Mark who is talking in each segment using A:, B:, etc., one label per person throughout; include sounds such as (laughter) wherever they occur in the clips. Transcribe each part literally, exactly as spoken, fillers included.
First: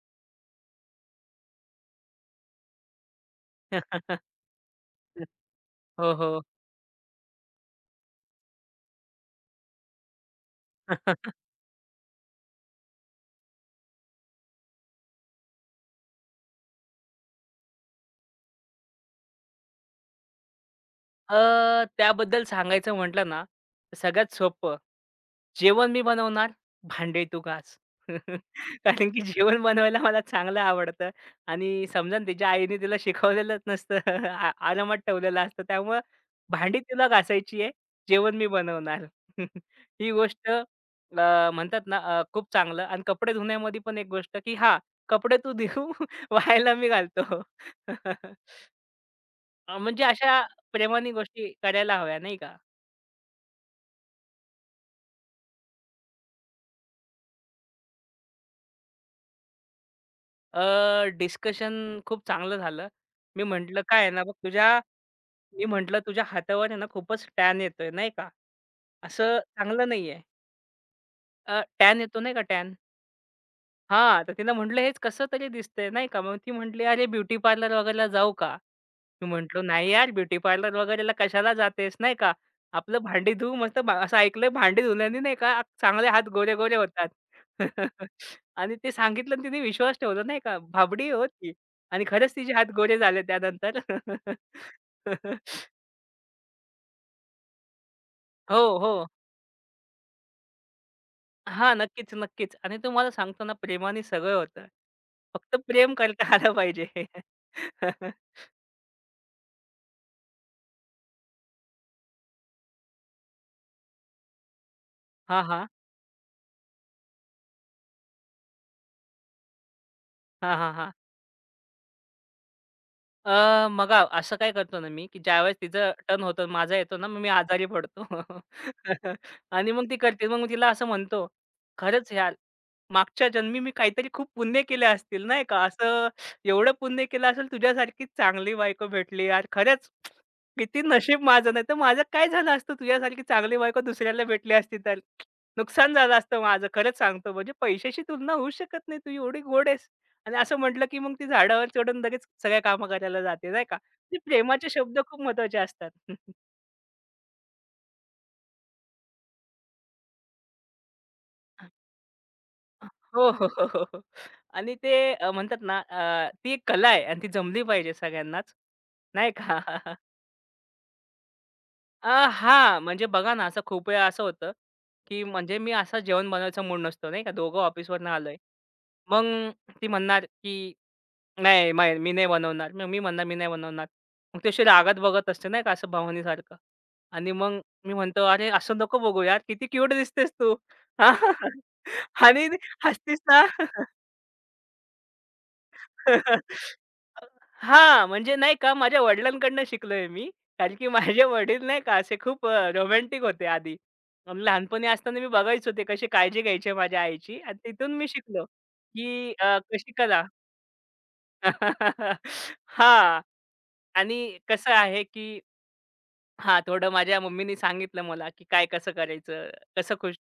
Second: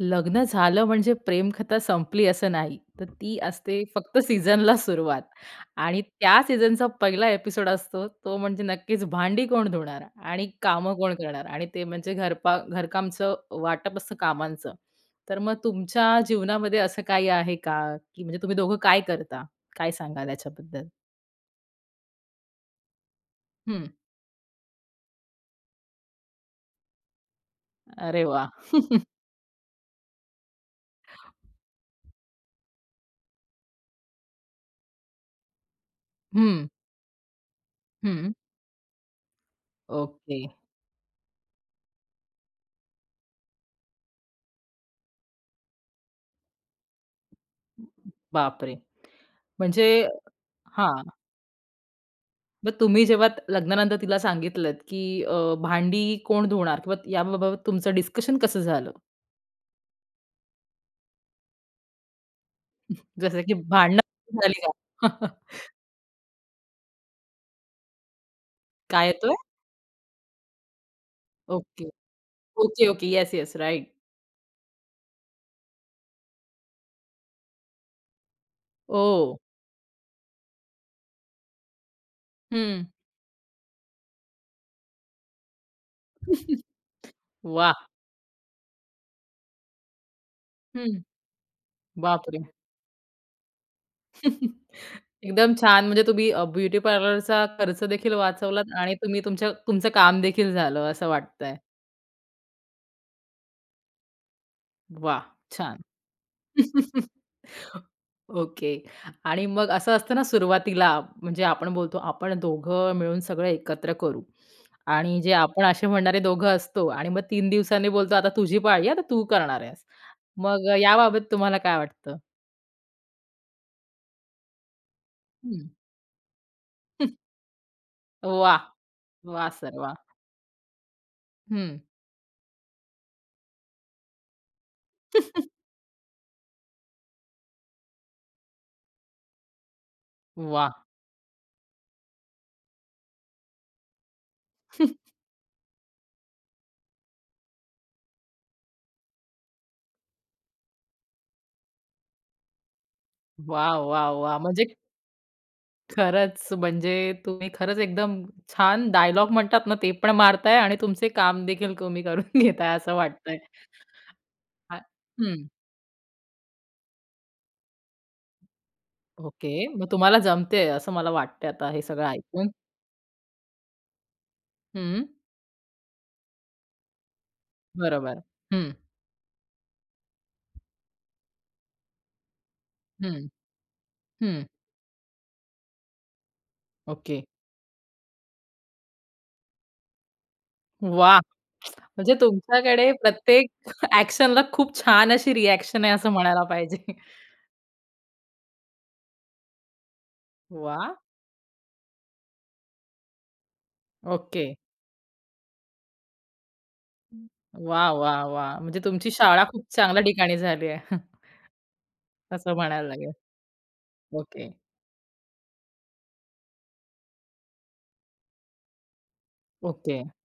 A: लग्न झालं म्हणजे प्रेमकथा संपली असं नाही. तर ती असते फक्त
B: (laughs)
A: सीझनला सुरुवात आणि
B: हो,
A: त्या
B: हो.
A: सीझनचा पहिला एपिसोड असतो तो म्हणजे नक्कीच भांडी कोण धुणार आणि कामं कोण
B: (laughs)
A: करणार आणि ते म्हणजे घरपा घरकामचं वाटप असतं कामांचं. तर मग तुमच्या जीवनामध्ये असं काही आहे का? की म्हणजे तुम्ही दोघं काय करता? काय सांगाल याच्याबद्दल?
B: अ, त्याबद्दल सांगायचं म्हटलं ना,
A: हं.
B: तर सगळ्यात सोपं जेवण मी बनवणार, भांडे तू घास.
A: अरे
B: (laughs)
A: वाह!
B: कारण की जेवण बनवायला मला चांगलं आवडतं आणि समजा ना तिच्या आईने तिला शिकवलेलंच नसतं. (laughs) आ आरामात ठेवलेलं असतं. त्यामुळं
A: हं,
B: भांडी तिला घासायची आहे,
A: हं.
B: जेवण मी बनवणार. (laughs) ही
A: ओके.
B: गोष्ट अ, म्हणतात ना अ, खूप चांगलं आणि कपडे धुण्यामध्ये पण एक गोष्ट, की हां, कपडे तू धुऊ, (laughs) वाळायला मी घालतो. (laughs)
A: बापरे!
B: अ,
A: म्हणजे
B: म्हणजे अशा
A: हां.
B: प्रेमाने गोष्टी करायला हव्या नाही का.
A: मग तुम्ही जेव्हा त- लग्नानंतर तिला सांगितलत, की अ, भांडी कोण धुणार किंवा याबाबत तुमचं डिस्कशन कसं झालं?
B: अ, डिस्कशन खूप चांगलं झालं.
A: जसं
B: मी
A: की
B: म्हटलं, "काय आहे ना बघ
A: भांडणं झाली का?
B: तुझ्या."
A: (laughs)
B: मी म्हटलं, "तुझ्या हातावर आहे ना खूपच टॅन येतोय नाही का.
A: काय येतोय?
B: असं चांगलं नाहीये." अ,
A: ओके.
B: टॅन येतो नाही का tan.
A: Okay, okay. Yes, yes. Right.
B: हां, तर तिनं म्हटलं, "हेच कसं तरी दिसतंय," नाही का. मग ती म्हटली, "अरे, ब्युटी पार्लर वगैरेला जाऊ का?" मी
A: ओह!
B: म्हटलो, "नाही यार, ब्युटी पार्लर वगैरेला कशाला जातेस," नाही का.
A: हं.
B: "आपलं भांडी धुवू मस्त." भा असं ऐकलंय, भांडी धुण्यानी नाही का चांगले हात गोरे-गोरे होतात.
A: वाह!
B: (laughs) आणि ते सांगितलं आणि तिने विश्वास ठेवला, नाही का.
A: हं.
B: भाबडी
A: (laughs)
B: आहे हो आणि खरंच
A: बापरे!
B: तिचे हात गोरे झाले त्यानंतर.
A: (laughs) एकदम
B: (laughs)
A: छान. म्हणजे तुम्ही अ, ब्युटी पार्लरचा खर्च देखील
B: हो,
A: वाचवलात आणि
B: हो.
A: तुम्ही तुमच्या तुमचं काम देखील झालं असं वाटतंय.
B: हां, नक्कीच, नक्कीच. आणि तुम्हाला सांगतो ना, प्रेमाने सगळं होतं.
A: वाह!
B: फक्त
A: छान.
B: प्रेम करता आलं पाहिजे.
A: (laughs)
B: (laughs)
A: ओके. आणि मग असं असतं ना सुरुवातीला म्हणजे आपण बोलतो आपण दोघं मिळून सगळं एकत्र करू आणि जे
B: हां,
A: आपण
B: हां.
A: असे म्हणणारे दोघं असतो आणि मग तीन दिवसांनी बोलतो आता तुझी पाळी आहे, आता तू करणार आहेस.
B: हां,
A: मग
B: हां,
A: अ,
B: हां.
A: याबाबत तुम्हाला काय वाटतं?
B: अ, बघा असं काय करतो ना मी, की ज्यावेळेस
A: हं.
B: तिचं टर्न होतं, माझा येतो ना, मग मी आजारी पडतो.
A: वाह!
B: (laughs)
A: वाह (laughs)
B: आणि
A: सर
B: मग
A: वाह!
B: ती करते. मग मी तिला असं म्हणतो,
A: हं.
B: "खरंच यार, मागच्या जन्मी मी काहीतरी खूप पुण्य केले असतील, नाही का? असं एवढं पुण्य केलं असेल, तुझ्यासारखीच चांगली बायको भेटली यार. खरंच
A: वाह!
B: किती नशीब माझं, नाहीतर माझं काय झालं असतं तुझ्यासारखी चांगली बायको दुसऱ्याला भेटली असती तर? नुकसान झालं असतं माझं, खरंच सांगतो. म्हणजे पैशाशी तुलना होऊ शकत नाही. तू एवढी गोड आहेस." आणि असं म्हटलं, की मग ती झाडावर चढून लगेच सगळ्या कामं करायला जाते, नाही
A: वाह,
B: का.
A: वाह,
B: ते
A: वाह! (laughs) म्हणजे
B: प्रेमाचे शब्द खूप महत्त्वाचे असतात. (laughs)
A: खरंच म्हणजे तुम्ही खरंच एकदम छान डायलॉग म्हणतात ना, ते पण मारताय आणि तुमचे काम देखील तुम्ही करून (laughs) घेताय असं
B: हो,
A: वाटतंय.
B: हो, हो, हो, हो. आणि
A: आ
B: ते अ,
A: हं.
B: म्हणतात ना अ, ती एक कला आहे आणि ती जमली पाहिजे सगळ्यांनाच, नाही का.
A: ओके. मग
B: (laughs)
A: तुम्हाला जमतंय असं मला वाटतंय आता हे सगळं
B: अ,
A: ऐकून.
B: हां, म्हणजे बघा ना, असं खूप वेळा असं होतं,
A: हं.
B: की म्हणजे मी असं जेवण बनवायचा मूड नसतो, नाही का. दोघं ऑफिसवरनं
A: बरोबर.
B: आलोय.
A: हं,
B: मग ती म्हणणार, की नाही, नाही, मी नाही बनवणार. मग मी म्हणणार,
A: हं,
B: "मी नाही बनवणार." मग
A: हं.
B: ती अशी रागात बघत असते नाही का असं भावनेसारखं
A: ओके.
B: आणि मग मी म्हणतो, "अरे असं नको बघू यार, किती क्यूट दिसतेस तू." हा.
A: वाह!
B: (laughs)
A: म्हणजे
B: आणि
A: तुमच्याकडे
B: हसतीस ना.
A: प्रत्येक (laughs) ॲक्शनला खूप छान अशी रिएक्शन आहे असं म्हणायला
B: (laughs)
A: पाहिजे.
B: हां, म्हणजे नाही का माझ्या वडिलांकडनं शिकलोय मी. कारण की
A: वाह!
B: माझे वडील नाही का असे खूप रोमॅन्टिक होते आधी.
A: ओके.
B: आणि लहानपणी असताना मी बघायचो ते कशी काळजी घ्यायची माझ्या आईची आणि
A: वाह,
B: तिथून मी
A: वाह,
B: शिकलो,
A: वाह! म्हणजे तुमची
B: की
A: शाळा
B: अ,
A: खूप
B: कशी
A: चांगल्या
B: करा.
A: ठिकाणी झाली आहे (laughs)
B: (laughs)
A: असं म्हणायला लागेल.
B: हां. आणि
A: ओके,
B: कसं आहे, की हां, थोडं माझ्या मम्मीनी सांगितलं मला, की काय कसं करायचं, कसं
A: ओके.
B: खुश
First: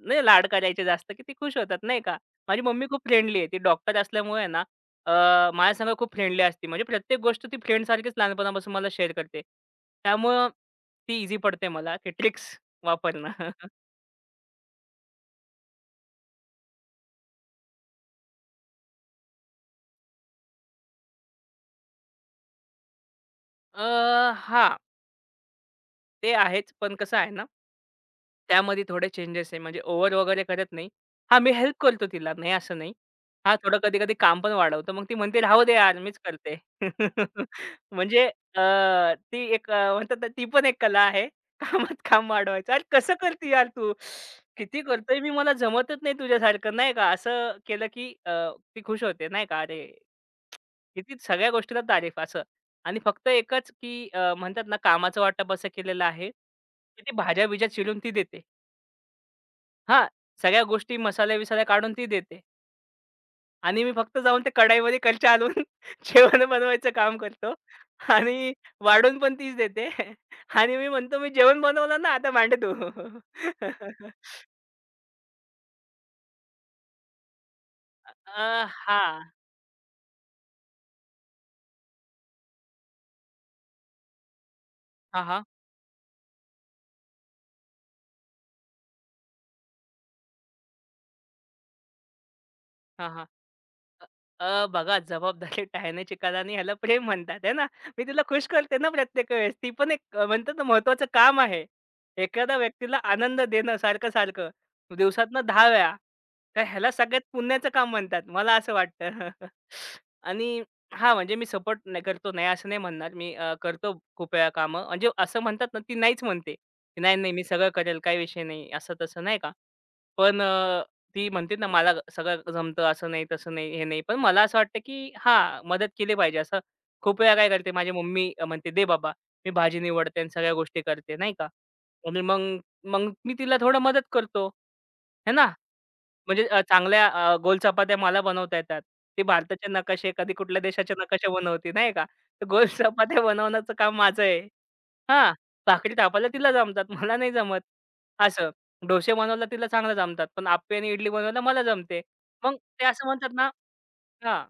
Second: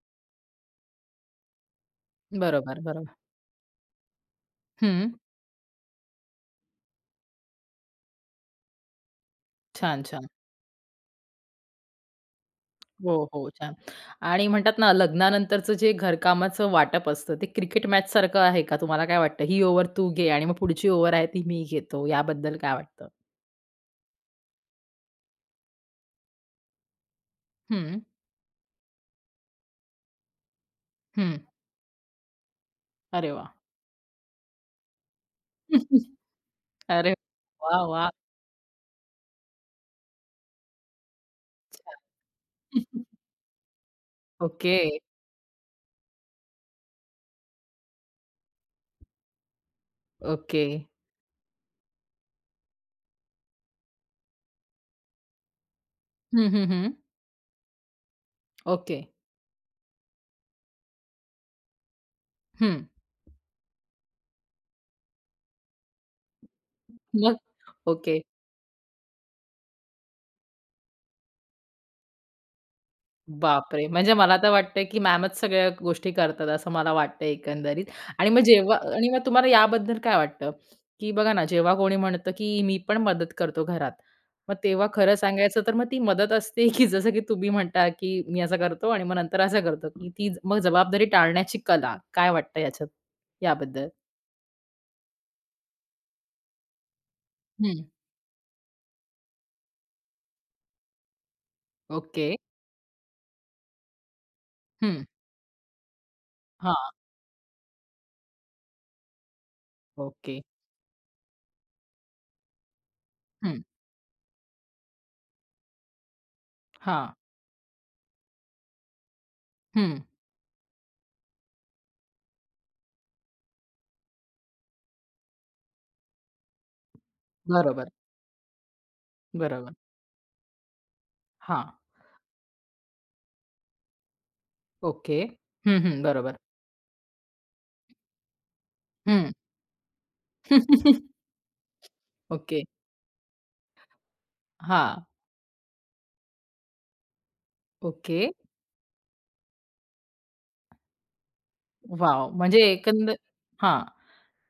B: नाही लाड करायचे जास्त, की ते खुश होतात, नाही का. माझी
A: बरोबर,
B: मम्मी खूप
A: बरोबर.
B: फ्रेंडली आहे. ती डॉक्टर असल्यामुळे आहे ना,
A: हं.
B: अ, माझ्यासंग खूप फ्रेंडली असते. म्हणजे प्रत्येक गोष्ट ती फ्रेंडसारखीच लहानपणापासून मला शेअर करते.
A: छान, छान.
B: त्यामुळं ती ईझी पडते मला, ती ट्रिक्स
A: हो,
B: वापरणं.
A: हो.
B: (laughs)
A: छान. आणि म्हणतात ना, लग्नानंतरचं जे घरकामाचं वाटप असतं, ते क्रिकेट मॅचसारखं आहे का? तुम्हाला काय वाटतं? ही ओव्हर तू घे आणि मग पुढची ओव्हर आहे ती मी घेतो. याबद्दल काय वाटतं?
B: अ, हां, ते आहेच. पण कसं आहे ना
A: हं,
B: त्यामध्ये थोडे चेंजेस आहे. म्हणजे ओव्हर वगैरे करत नाही.
A: हं.
B: हां, मी हेल्प करतो तिला, नाही असं नाही.
A: अरे वाह!
B: हां, थोडं कधी-कधी काम पण वाढवतो. मग ती म्हणते, "राहू दे यार,
A: (laughs)
B: मीच करते."
A: अरे
B: (laughs)
A: वाह! वाह!
B: म्हणजे अ, ती एक अ, म्हणतात ना, ती पण एक कला आहे. (laughs) कामात
A: छान.
B: काम वाढवायचं. "अरे,
A: (laughs)
B: कसं करते यार तू?
A: ओके,
B: किती करतोय मी, मला जमतच नाही तुझ्यासारखं." नाही का? असं केलं की अ, ती खुश होते, नाही का? "अरे,
A: ओके.
B: किती सगळ्या गोष्टीला तारीफ." असं. आणि फक्त एकच की अ, म्हणतात ना, कामाचं वाटप असं केलेलं आहे,
A: हं, हं, हं.
B: की ती भाज्या-बिज्या चिरून ती देते.
A: ओके.
B: हां, सगळ्या गोष्टी मसाले-बिसाले काढून ती देते
A: हं.
B: आणि मी फक्त जाऊन ते कढाईमध्ये कलछा हलवून (laughs) जेवण बनवायचं काम
A: मग?
B: करतो
A: ओके.
B: आणि वाढून पण तीच देते (laughs) आणि मी म्हणतो, "मी जेवण बनवलं ना, आता मांड तू."
A: बापरे! म्हणजे मला
B: (laughs)
A: तर वाटतंय, की मॅमच सगळ्या गोष्टी करतात असं मला वाटतंय एकंदरीत. आणि मग
B: अ,
A: जेव्हा आणि
B: हां.
A: मग तुम्हाला याबद्दल काय वाटतं? की बघा ना, जेव्हा कोणी म्हणतं, की मी पण मदत करतो घरात. मग तेव्हा खरं
B: हां, हां.
A: सांगायचं तर मग ती मदत असते, की (laughs) जसं की तुम्ही म्हणता, की मी असं करतो आणि मग नंतर असं करतो, की ती मग जबाबदारी टाळण्याची कला. काय वाटतं याच्यात
B: हां,
A: याबद्दल?
B: अ, बघा जबाबदारी टाळण्याची कला आणि ह्याला प्रेम म्हणतात है ना.
A: हं.
B: मी तिला खुश करते ना प्रत्येक वेळेस. ती पण एक अ, म्हणतात ना महत्त्वाचं काम आहे.
A: ओके.
B: एखाद्या व्यक्तीला आनंद देणं सारखं-सारखं
A: हं.
B: दिवसातनं दहा वेळा. तर
A: हां.
B: ह्याला सगळ्यात पुण्याचं काम म्हणतात. मला असं वाटतं. (laughs)
A: ओके.
B: आणि हां, म्हणजे मी सपोर्ट नाही करतो नाही असं नाही म्हणणार. मी अ,
A: हं.
B: करतो खूप वेळा कामं. म्हणजे असं म्हणतात ना ती नाहीच म्हणते. की
A: हां.
B: "नाही, नाही मी सगळं करेल काही विषय नाही." असं तसं नाही का.
A: हं.
B: पण ती म्हणते ना, मला सगळं जमतं, असं नाही, तसं नाही, हे नाही. पण मला असं वाटतं, की हां, मदत केली पाहिजे. असं खूप वेळा काय करते,
A: बरोबर,
B: माझी मम्मी अ, म्हणते, "दे बाबा, मी
A: बरोबर.
B: भाजी निवडते आणि सगळ्या गोष्टी करते," नाही का.
A: हां.
B: आणि मग मग मी तिला थोडं मदत करतो,
A: ओके.
B: है ना.
A: हं, हं. बरोबर.
B: म्हणजे अ, चांगल्या अ, गोल चपात्या मला बनवता येतात. ती
A: हं.
B: भारताचे नकाशे, कधी कुठल्या देशाचे
A: (laughs)
B: नकाशे बनवते, नाही का. तर
A: ओके.
B: गोल (laughs) चपात्या बनवण्याचं काम माझं आहे.
A: हां.
B: हां, भाकरी थापायला तिला जमतात, मला नाही जमत.
A: ओके.
B: असं. डोसे बनवायला तिला चांगलं जमतात, पण आप्पे आणि इडली बनवायला मला जमते.
A: वॉव!
B: मग
A: म्हणजे
B: ते असं
A: एकंद
B: म्हणतात ना
A: हां.
B: हां,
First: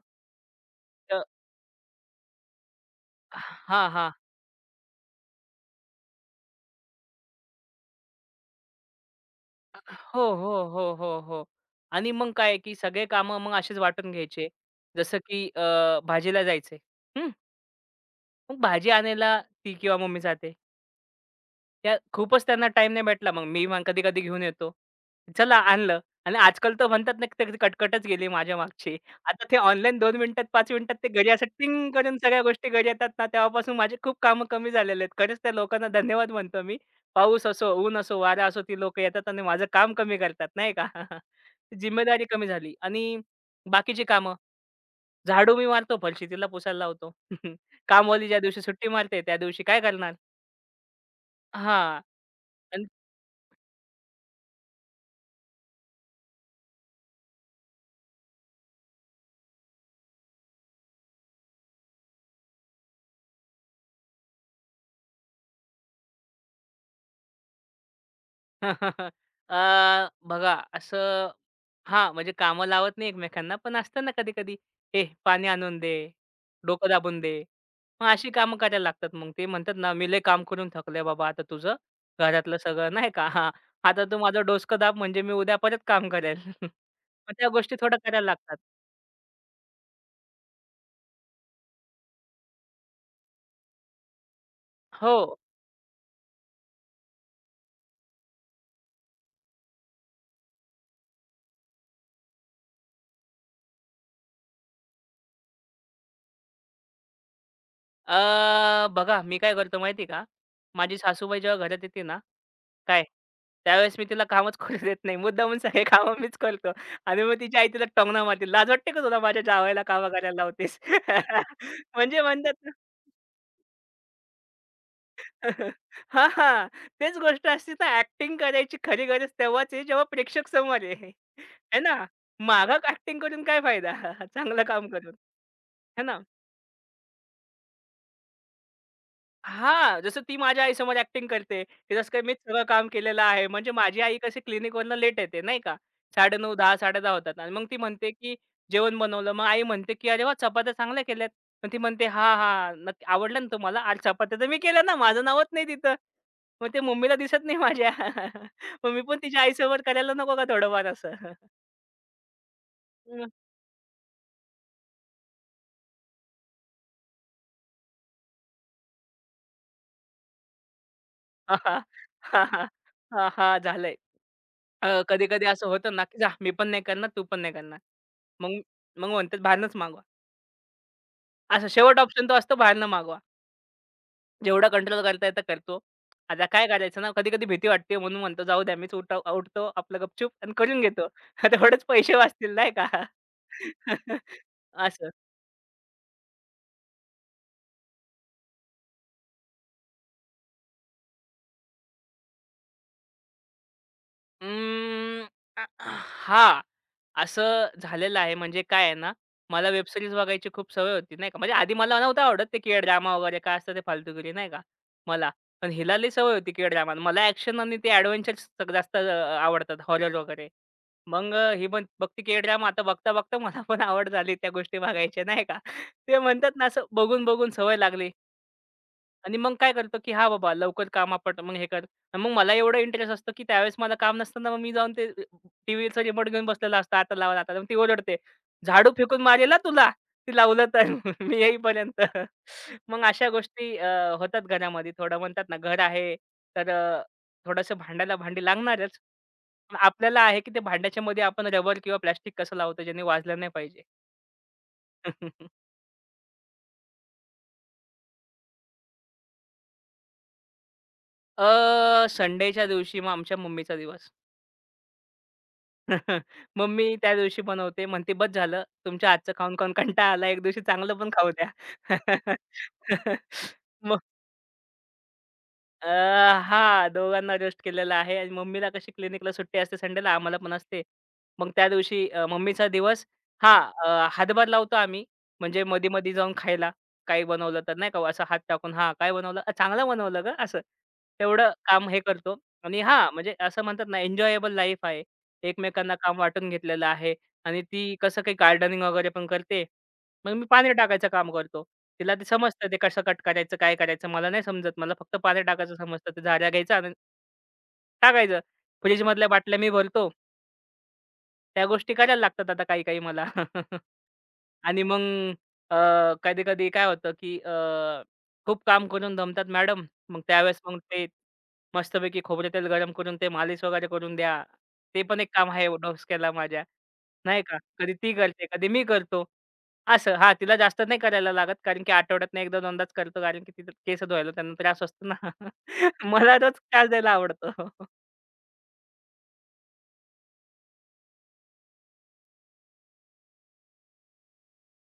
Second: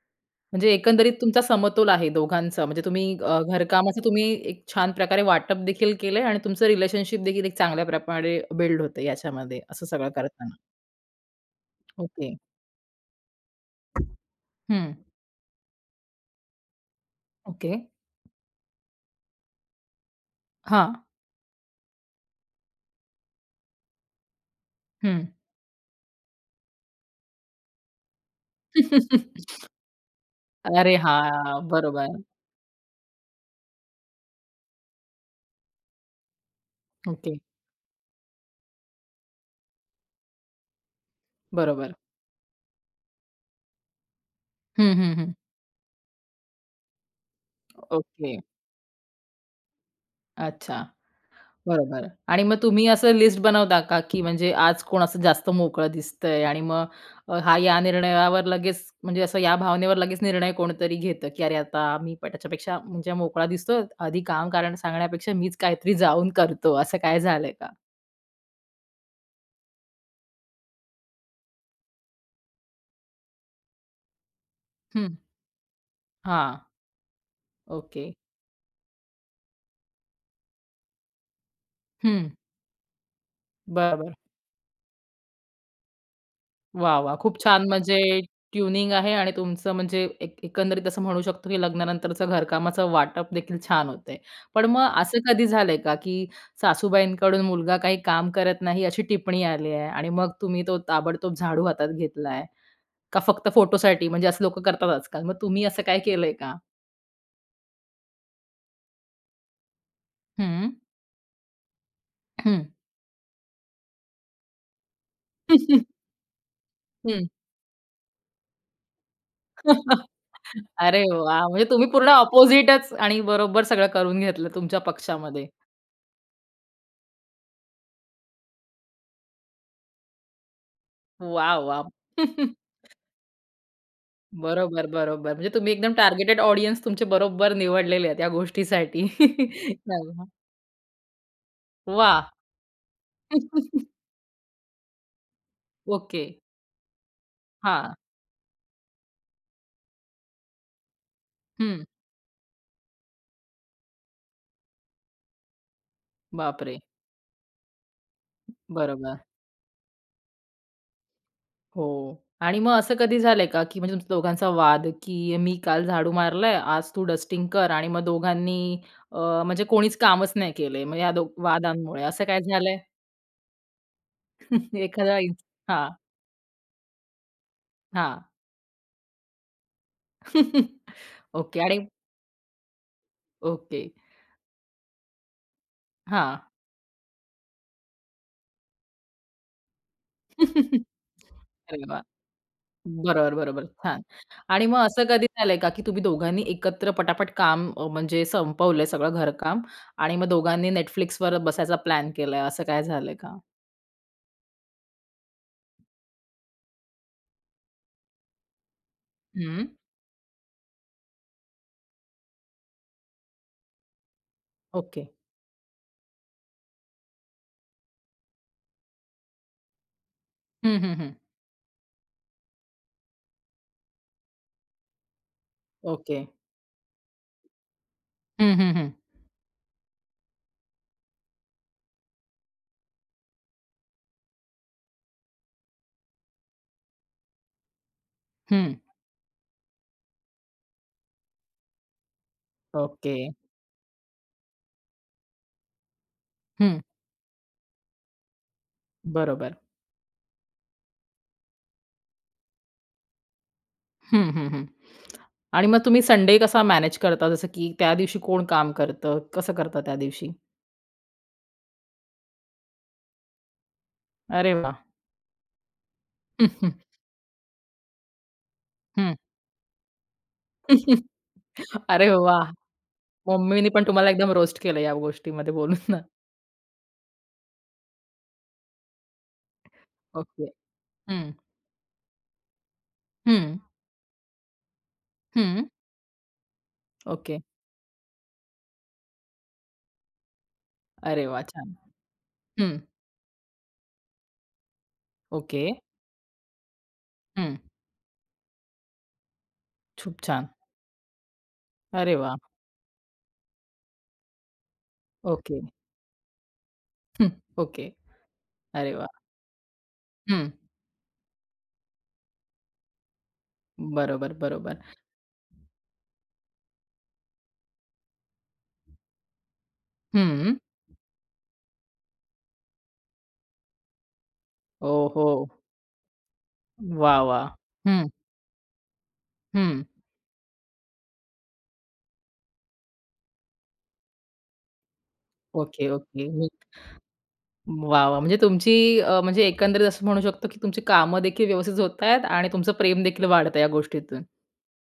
A: म्हणजे एकंदरीत
B: अ,
A: तुमचा समतोल आहे दोघांचा. म्हणजे तुम्ही अ,
B: हां,
A: घरकामाचं
B: हां.
A: तुम्ही एक छान प्रकारे वाटप देखील केलंय आणि तुमचं रिलेशनशिप देखील एक चांगल्या प्रकारे बिल्ड होतं याच्यामध्ये, असं सगळं
B: हो,
A: करताना.
B: हो, हो, हो, हो. आणि
A: ओके.
B: मग काय की सगळे कामं मग असेच वाटून घ्यायचे.
A: हं.
B: जसं की अ, भाजीला जायचंय. हं,
A: ओके.
B: मग भाजी आणायला ती किंवा मम्मी जाते.
A: हां.
B: त्या खूपच त्यांना टाइम नाही भेटला. मग मी मग कधी-कधी घेऊन येतो.
A: हं.
B: चला आणलं आणि आजकाल तर म्हणतात ना, त्याची कटकटच गेली माझ्या मागची. आता
A: (laughs)
B: ते ऑनलाईन दोन मिनिटात, पाच
A: अरे
B: मिनिटात ते घरी असं
A: हां!
B: टिंग
A: बरोबर.
B: करून सगळ्या गोष्टी घरी येतात ना, तेव्हापासून माझे खूप कामं कमी झालेले आहेत. खरंच त्या लोकांना धन्यवाद म्हणतो मी.
A: ओके.
B: पाऊस असो, ऊन असो, वारा असो, ती लोकं येतात आणि माझं काम कमी करतात नाही का. (laughs)
A: बरोबर.
B: जिम्मेदारी कमी झाली आणि बाकीची कामं.
A: हं, हं, हं.
B: झाडू मी मारतो, फरशी तिला पुसायला लावतो. (laughs) कामवाली
A: ओके.
B: ज्या दिवशी सुट्टी मारते, त्या दिवशी काय करणार?
A: अच्छा.
B: हां.
A: बरोबर आणि मग तुम्ही असं लिस्ट बनवता का, की म्हणजे आज कोण असं जास्त मोकळं दिसतंय आणि मग अ, हा या निर्णयावर लगेच म्हणजे असं या भावनेवर लगेच निर्णय कोणतरी घेतं, की "अरे, आता मी प त्याच्यापेक्षा म्हणजे मोकळा दिसतोय, आधी काम कारण सांगण्यापेक्षा मीच काहीतरी जाऊन करतो." असं काय झालंय का?
B: (laughs) अ, बघा असं हां, म्हणजे कामं लावत नाही एकमेकांना, पण असतं ना कधी-कधी, "ए
A: हं.
B: पाणी आणून दे,
A: हां.
B: डोकं दाबून दे."
A: ओके.
B: मग अशी कामं करायला लागतात. मग ते म्हणतात ना, "मी लय काम करून थकले बाबा, आता तुझं
A: हं.
B: घरातलं सगळं नाही का, हां, आता
A: बरोबर.
B: तू माझं डोसकं दाब म्हणजे मी उद्या परत काम करेल." (laughs)
A: वाह! वाह!
B: मग
A: खूप
B: त्या
A: छान
B: गोष्टी
A: म्हणजे
B: थोड्या करायला लागतात.
A: ट्युनिंग आहे आणि तुमचं म्हणजे एक एकंदरीत असं म्हणू शकतो, की लग्नानंतरचं घरकामाचं वाटप देखील छान होतंय. पण मग
B: हो.
A: असं कधी झालंय का, की सासूबाईंकडून मुलगा काही काम करत नाही अशी टिप्पणी आली आहे आणि मग तुम्ही तो ताबडतोब झाडू हातात घेतलाय? का फक्त फोटोसाठी? म्हणजे असं लोकं करतात आजकाल. मग तुम्ही असं काय केलंय का?
B: अ, बघा मी काय करतो माहिती का?
A: हं,
B: माझी सासूबाई जेव्हा घरात येते ना,
A: हं,
B: काय त्यावेळेस मी तिला कामच करू देत नाही.
A: हं.
B: मुद्दामून सगळे
A: (laughs)
B: कामं मीच करतो आणि मग तिची आई तिला टोमणा मारते. "लाज वाटते का तुला माझ्या जावयाला
A: (laughs)
B: कामं करायला लावतेस?"
A: अरे वाह! म्हणजे
B: (laughs)
A: तुम्ही पूर्ण
B: म्हणजे म्हणतात ना
A: अपोझिटच आणि बरोबर सगळं करून घेतलं तुमच्या पक्षामध्ये.
B: (laughs) हां, हां. तेच गोष्ट असते ना ॲक्टिंग करायची खरी गरज तेव्हाच आहे जेव्हा प्रेक्षक समोर आहे.
A: वाह!
B: आहे
A: वाह!
B: ना?
A: (laughs)
B: माघाक ॲक्टिंग करून काय फायदा? (laughs) चांगलं
A: बरोबर,
B: काम करून.
A: बरोबर. म्हणजे तुम्ही एकदम
B: है ना?
A: टार्गेटेड ऑडियन्स तुमचे बरोबर निवडलेले आहेत या गोष्टीसाठी. (laughs)
B: हां,
A: अरे
B: जसं
A: वाह!
B: ती माझ्या आईसमोर ॲक्टिंग करते. की जसं काही मीच सगळं काम केलेलं आहे. म्हणजे माझी
A: (laughs)
B: आई कशी क्लिनिकवरनं लेट येते नाही का.
A: ओके.
B: साडे नऊ दहा साडे दहा होतात आणि मग ती
A: हां.
B: म्हणते, की जेवण बनवलं. मग आई म्हणते, की "अरे वाह! चपात्या चांगल्या केल्यात." पण ती
A: हं.
B: म्हणते, "हां, हां. नक्की आवडलं ना तुम्हाला? अरे चपात्या तर मी केल्या ना. माझं नावच नाही तिथं." मग
A: बापरे!
B: ते मम्मीला दिसत नाही माझ्या. (laughs) मग मी
A: बरोबर.
B: पण तिच्या आईसोबत करायला नको का थोडंफार असं?
A: हो. आणि मग असं कधी झालंय
B: (laughs)
A: का, की म्हणजे तुमच्या दोघांचा वाद, की "मी काल झाडू मारलाय, आज तू डस्टिंग कर" आणि मग दोघांनी अ, म्हणजे कोणीच कामच नाही केलंय मग या दो
B: हां, हां.
A: वादांमुळे असं काय
B: हां, हां.
A: झालंय?
B: हां, हां. झालंय.
A: (laughs)
B: अ,
A: एखादा इन्स
B: कधी-कधी असं
A: हां,
B: होतं ना, की "जा मी पण नाही करणार, तू पण नाही करणार."
A: हां.
B: मग मग म्हणतात बाहेरनच मागवा.
A: (laughs) ओके
B: असा
A: आणि
B: शेवट ऑप्शन तो असतो बाहेरनं मागवा.
A: ओके.
B: जेवढा कंट्रोल करता येतं करतो.
A: हां.
B: आता काय करायचं ना, कधी-कधी भीती वाटते म्हणून म्हणतो जाऊ द्या मीच उठ उठतो आपलं गपचूप आणि करून
A: (laughs)
B: घेतो. (laughs) तेवढेच
A: अरे वाह!
B: पैसे वाचतील नाही का?
A: बरोबर, बरोबर. छान.
B: (laughs)
A: आणि मग असं
B: असं.
A: कधी झालंय का, की तुम्ही दोघांनी एकत्र पटापट काम अ, म्हणजे संपवलंय सगळं घरकाम आणि मग दोघांनी Netflixवर बसायचा प्लॅन केलाय, असं काय झालंय का?
B: अं, अ, हां, असं झालेलं आहे. म्हणजे काय आहे ना,
A: हं.
B: मला वेब सीरीज बघायची खूप सवय होती, नाही का. म्हणजे आधी मला नव्हतं आवडत ते के-ड्रामा वगैरे काय असतं ते फालतूगिरी, नाही का,
A: ओके.
B: मला. पण हिला लई सवय होती के-ड्रामा. मला ॲक्शन आणि ते ॲडव्हेंचर्स जास्त अ, आवडतात, हॉरर वगैरे.
A: हं, हं, हं.
B: मग अ, ही पण बघते के-ड्रामा. आता बघता-बघता मला पण आवड झाली त्या गोष्टी बघायच्या, नाही का. (laughs)
A: ओके.
B: ते म्हणतात ना, असं बघून-बघून सवय लागली.
A: हं, हं, हं.
B: आणि मग काय करतो, की हां बाबा लवकर काम आपट, मग हे कर. आणि मग मला एवढं इंटरेस्ट असतो, की त्यावेळेस मला काम नसताना मग मी जाऊन ते टीव्हीचा रिमोट घेऊन बसलेला असतो. आता लावा, आता लावा. मग ती ओरडते,
A: हं.
B: "झाडू फेकून मारेल तुला, ते लावलं तर (laughs) मी येईपर्यंत." मग
A: ओके.
B: अशा गोष्टी अ, होतात घरामध्ये. थोडं म्हणतात ना घर आहे तर
A: हं.
B: अ, थोडंसं भांड्याला भांडी लागणारच.
A: बरोबर.
B: पण आपल्याला आहे, की ते भांड्याच्यामध्ये आपण रबर किंवा प्लास्टिक कसं लावतो, ज्याने वाजलं नाही पाहिजे.
A: हं, हं, हं. आणि
B: (laughs)
A: मग तुम्ही संडे कसा मॅनेज करता? जसं की त्या दिवशी कोण काम करतं? कसं करता त्या दिवशी?
B: अ, संडेच्या दिवशी मग आमच्या मम्मीचा दिवस.
A: अरे वाह!
B: (laughs)
A: हं, हं,
B: मम्मी त्या दिवशी बनवते, म्हणते, "बस झालं, तुमच्या
A: हं.
B: हातचं खाऊन-खाऊन कंटाळा आला. एक दिवशी चांगलं
A: (laughs)
B: पण खाऊ
A: अरे
B: द्या."
A: वाह!
B: (laughs)
A: मम्मीनी पण
B: मग
A: तुम्हाला एकदम रोस्ट केलं या गोष्टीमध्ये
B: अ,
A: बोलून.
B: हां, दोघांना रेस्ट केलेला आहे आणि मम्मीला कशी क्लिनिकला सुट्टी असते संडेला, आम्हाला
A: ओके.
B: पण असते.
A: हं.
B: मग त्या दिवशी अ, मम्मीचा दिवस
A: हं.
B: हां, अ, हातभार लावतो आम्ही.
A: हं.
B: म्हणजे मधी-मधी जाऊन खायला, काही
A: ओके.
B: बनवलं तर नाही का असं हात टाकून, "हां, काय बनवलं? अ, चांगलं बनवलं गं." असं.
A: अरे वाह!
B: तेवढं
A: छान.
B: काम हे करतो
A: हं.
B: आणि हां, म्हणजे असं म्हणतात ना एन्जॉयबल लाईफ आहे.
A: ओके.
B: एकमेकांना काम वाटून घेतलेलं आहे
A: हं.
B: आणि ती कसं काही गार्डनिंग वगैरे पण करते.
A: खूप
B: मग मी
A: छान.
B: पाणी टाकायचं काम करतो.
A: अरे
B: तिला ते
A: वाह!
B: समजतं ते कसं कट करायचं, काय करायचं मला नाही समजत. मला फक्त पाणी
A: ओके.
B: टाकायचं समजतं. ते झाऱ्या घ्यायचा आणि
A: हं. ओके.
B: टाकायचं.
A: अरे वाह!
B: फ्रिजमधल्या बाटल्या मी भरतो.
A: हं.
B: त्या गोष्टी करायला लागतात आता काही-काही मला. (laughs)
A: बरोबर, बरोबर.
B: आणि मग कधी-कधी काय होतं, की अ, खूप काम करून दमतात मॅडम. मग
A: हं.
B: त्यावेळेस मग ते मस्तपैकी खोबरं तेल गरम करून ते मालिश वगैरे करून द्या. ते पण
A: ओहो!
B: एक काम आहे डोसक्याला माझ्या.
A: वाह,
B: नाही
A: वाह!
B: का? कधी
A: हं.
B: ती करते, कधी मी करतो.
A: हं.
B: असं. हां, तिला जास्त नाही करायला लागत कारण की आठवड्यातनं एक दोन दोनदाच करतो कारण की तिचे केस धुवायला त्यांना त्रास असतो ना.
A: Okay,
B: (laughs)
A: okay.
B: मला
A: मी
B: रोज त्रास द्यायला आवडतो.
A: वाह, वाह! म्हणजे तुमची अ, म्हणजे एकंदरीत असं म्हणू शकतो, की तुमची कामं देखील व्यवस्थित होत आहेत आणि तुमचं प्रेम देखील वाढतं या गोष्टीतून.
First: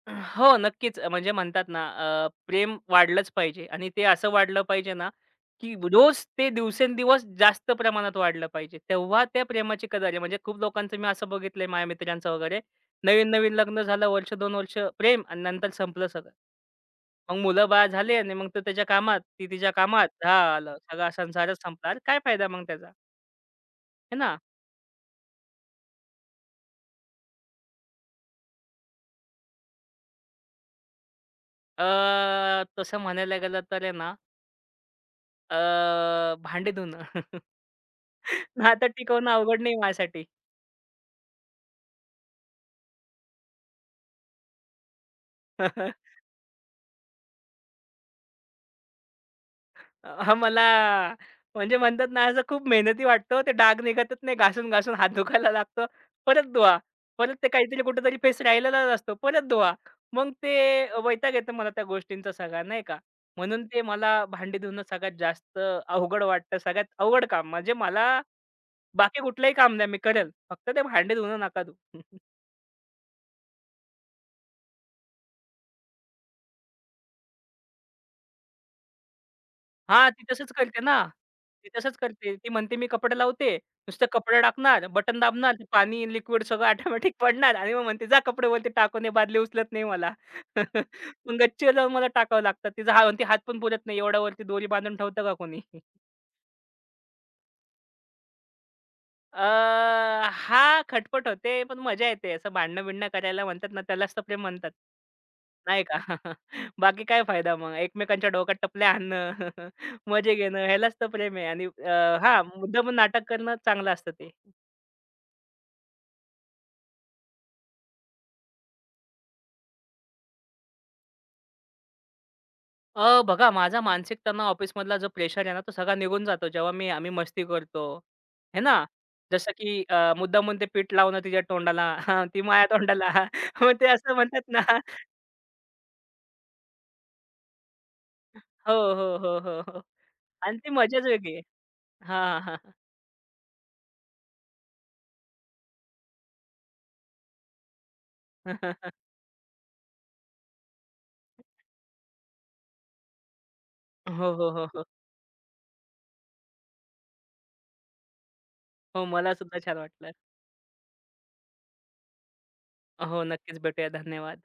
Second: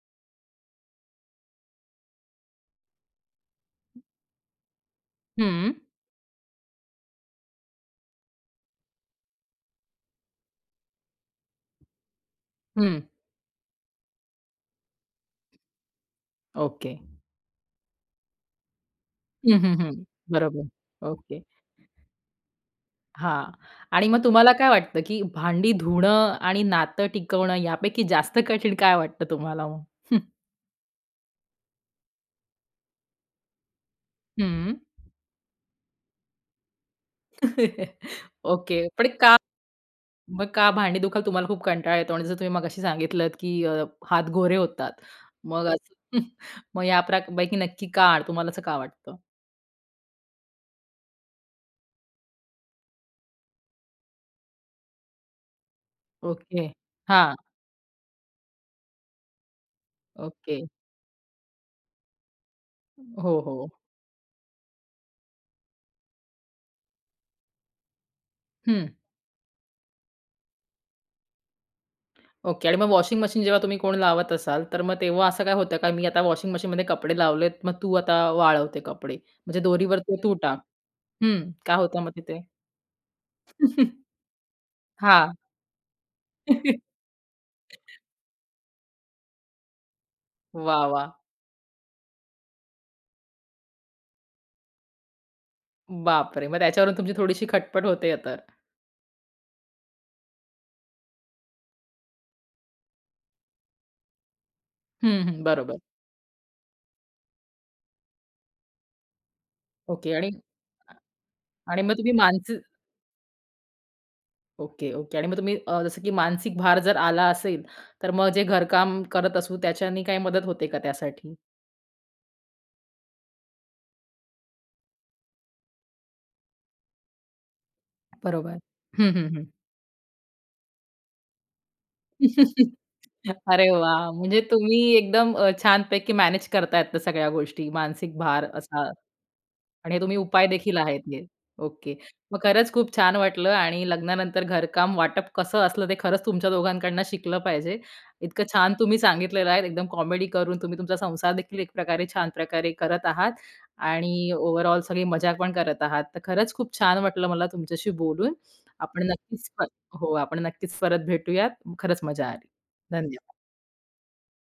B: हो, नक्कीच. म्हणजे म्हणतात ना, अ, प्रेम वाढलंच पाहिजे आणि ते असं वाढलं पाहिजे ना,
A: हं.
B: की रोज ते दिवसेंदिवस जास्त प्रमाणात वाढलं पाहिजे. तेव्हा त्या प्रेमाची कदर आहे. म्हणजे खूप लोकांचं मी असं बघितलंय माझ्या मित्रांचं वगैरे,
A: हं.
B: नवीन-नवीन लग्न झालं, वर्ष दोन वर्ष प्रेम आणि नंतर संपलं सगळं.
A: ओके.
B: मग मुलं-बाळ झाले आणि मग तो त्याच्या कामात, ती
A: हं,
B: तिच्या
A: हं, हं.
B: कामात.
A: बरोबर.
B: झालं, सगळा
A: ओके.
B: संसारच संपला. अरे काय फायदा मग त्याचा,
A: हा, आणि
B: है
A: मग
B: ना?
A: तुम्हाला काय वाटतं, की भांडी धुणं आणि नातं टिकवणं यापैकी जास्त कठीण काय वाटतं तुम्हाला मग?
B: अ, तसं म्हणायला गेलं तर आहे ना
A: हं.
B: अ, भांडे धुणं. (laughs)
A: (laughs) ओके.
B: आता
A: पण
B: टिकवणं
A: का
B: अवघड नाही माझ्यासाठी.
A: मग का भांडी दुखायला तुम्हाला खूप कंटाळा येतो आणि जसं तुम्ही मगाशी सांगितलत, की अ, हात गोरे होतात. मग असं
B: (laughs)
A: (laughs) मग या प्रकारपैकी नक्की का? तुम्हाला असं का वाटतं?
B: हां, मला म्हणजे म्हणतात ना, असं खूप मेहनती वाटतो. ते डाग निघतच नाही. घासून-घासून हात दुखायला लागतो. परत
A: ओके.
B: धुवा.
A: हां.
B: परत ते काहीतरी कुठेतरी फेस राहिलेलाच असतो. परत धुवा. मग ते
A: ओके.
B: वैताग येतो मला त्या गोष्टींचा सगळा, नाही का.
A: हो,
B: म्हणून
A: हो.
B: ते मला भांडी धुणं सगळ्यात जास्त अवघड वाटतं. सगळ्यात अवघड काम. म्हणजे मला
A: हं.
B: बाकी कुठलंही काम द्या, मी करेल. फक्त ते भांडे धुणं नका देऊ. (laughs)
A: ओके आणि मग वॉशिंग मशीन जेव्हा तुम्ही कोण लावत असाल, तर मग तेव्हा असं काय होतं का, "मी आता वॉशिंग मशीनमध्ये कपडे लावलेत, मग तू आता वाळवते कपडे." म्हणजे दोरीवर
B: हां,
A: ते
B: ती
A: तू
B: तसंच
A: टाक.
B: करते ना.
A: हं,
B: ती
A: काय
B: तसंच
A: होतं मग
B: करते.
A: तिथे?
B: ती म्हणते मी कपडे लावते. नुसतं
A: (laughs)
B: कपडे टाकणार, बटन
A: हां.
B: दाबणार, ते पाणी लिक्विड सगळं ऑटोमॅटिक पडणार आणि मग म्हणते जा कपडे वरती टाकून दे, बादली उचलत नाही मला.
A: वाह! वाह!
B: (laughs)
A: (laughs)
B: मग गच्चीवर जाऊन मला टाकावं लागतात. तिचा हा म्हणते हात पण पुरत नाही. एवढ्या वरती दोरी बांधून ठेवतं का कोणी?
A: बापरे! मग त्याच्यावरून तुमची थोडीशी खटपट होते तर.
B: अ, हां, खटपट होते, पण मजा येते. असं भांडणं-बिंडणं करायला म्हणतात ना, त्यालाच तर प्रेम म्हणतात.
A: हं, हं. बरोबर.
B: नाही का? (laughs) बाकी काय फायदा मग? एकमेकांच्या डोक्यात टपल्या आणणं, (laughs)
A: ओके आणि
B: मजे घेणं, ह्यालाच तर प्रेम आहे. आणि
A: आणि मग
B: अ,
A: तुम्ही
B: हां,
A: मानसिक
B: मुद्दामून नाटक करणं चांगलं असतं ते.
A: Okay, okay. आणि मग तुम्ही अ, जसं की मानसिक भार जर आला असेल, तर मग जे घरकाम करत असू त्याच्याने काही मदत होते का त्यासाठी?
B: अ, बघा माझा मानसिक तणाव ऑफिसमधला जो प्रेशर आहे ना, तो सगळा निघून जातो जेव्हा मी आम्ही मस्ती करतो,
A: बरोबर.
B: हे ना?
A: हं, हं, हं.
B: जसं की अ, मुद्दामून ते पीठ लावणं तिच्या तोंडाला, (laughs) ती माझ्या
A: (laughs)
B: तोंडाला. (laughs)
A: अरे
B: मग ते
A: वाह!
B: असं
A: म्हणजे
B: म्हणतात ना
A: तुम्ही एकदम अ, छानपैकी मॅनेज करतायत त्या सगळ्या गोष्टी. मानसिक भार
B: हो,
A: असा
B: हो, हो, हो, हो.
A: आणि हे तुम्ही उपाय
B: आणि ती
A: देखील आहेत
B: मजाच
A: हे.
B: वेगळी आहे.
A: ओके. मग
B: हां, हां.
A: खरंच खूप छान वाटलं आणि लग्नानंतर घरकाम वाटप कसं असलं ते खरंच तुमच्या दोघांकडनं शिकलं पाहिजे. इतकं छान तुम्ही
B: (laughs)
A: सांगितलेलं आहे. एकदम कॉमेडी करून तुम्ही तुमचा संसार देखील एक प्रकारे छान प्रकारे करत आहात आणि
B: हो, हो, हो,
A: ओव्हरऑल
B: हो.
A: सगळी मजाक पण करत आहात. तर खरंच खूप छान वाटलं मला तुमच्याशी बोलून. आपण
B: हो, मला
A: नक्कीच
B: सुद्धा
A: प
B: छान वाटलं.
A: हो, आपण नक्कीच परत भेटूयात. खरंच मजा आली.
B: हो,
A: धन्यवाद.
B: नक्कीच भेटूया. धन्यवाद.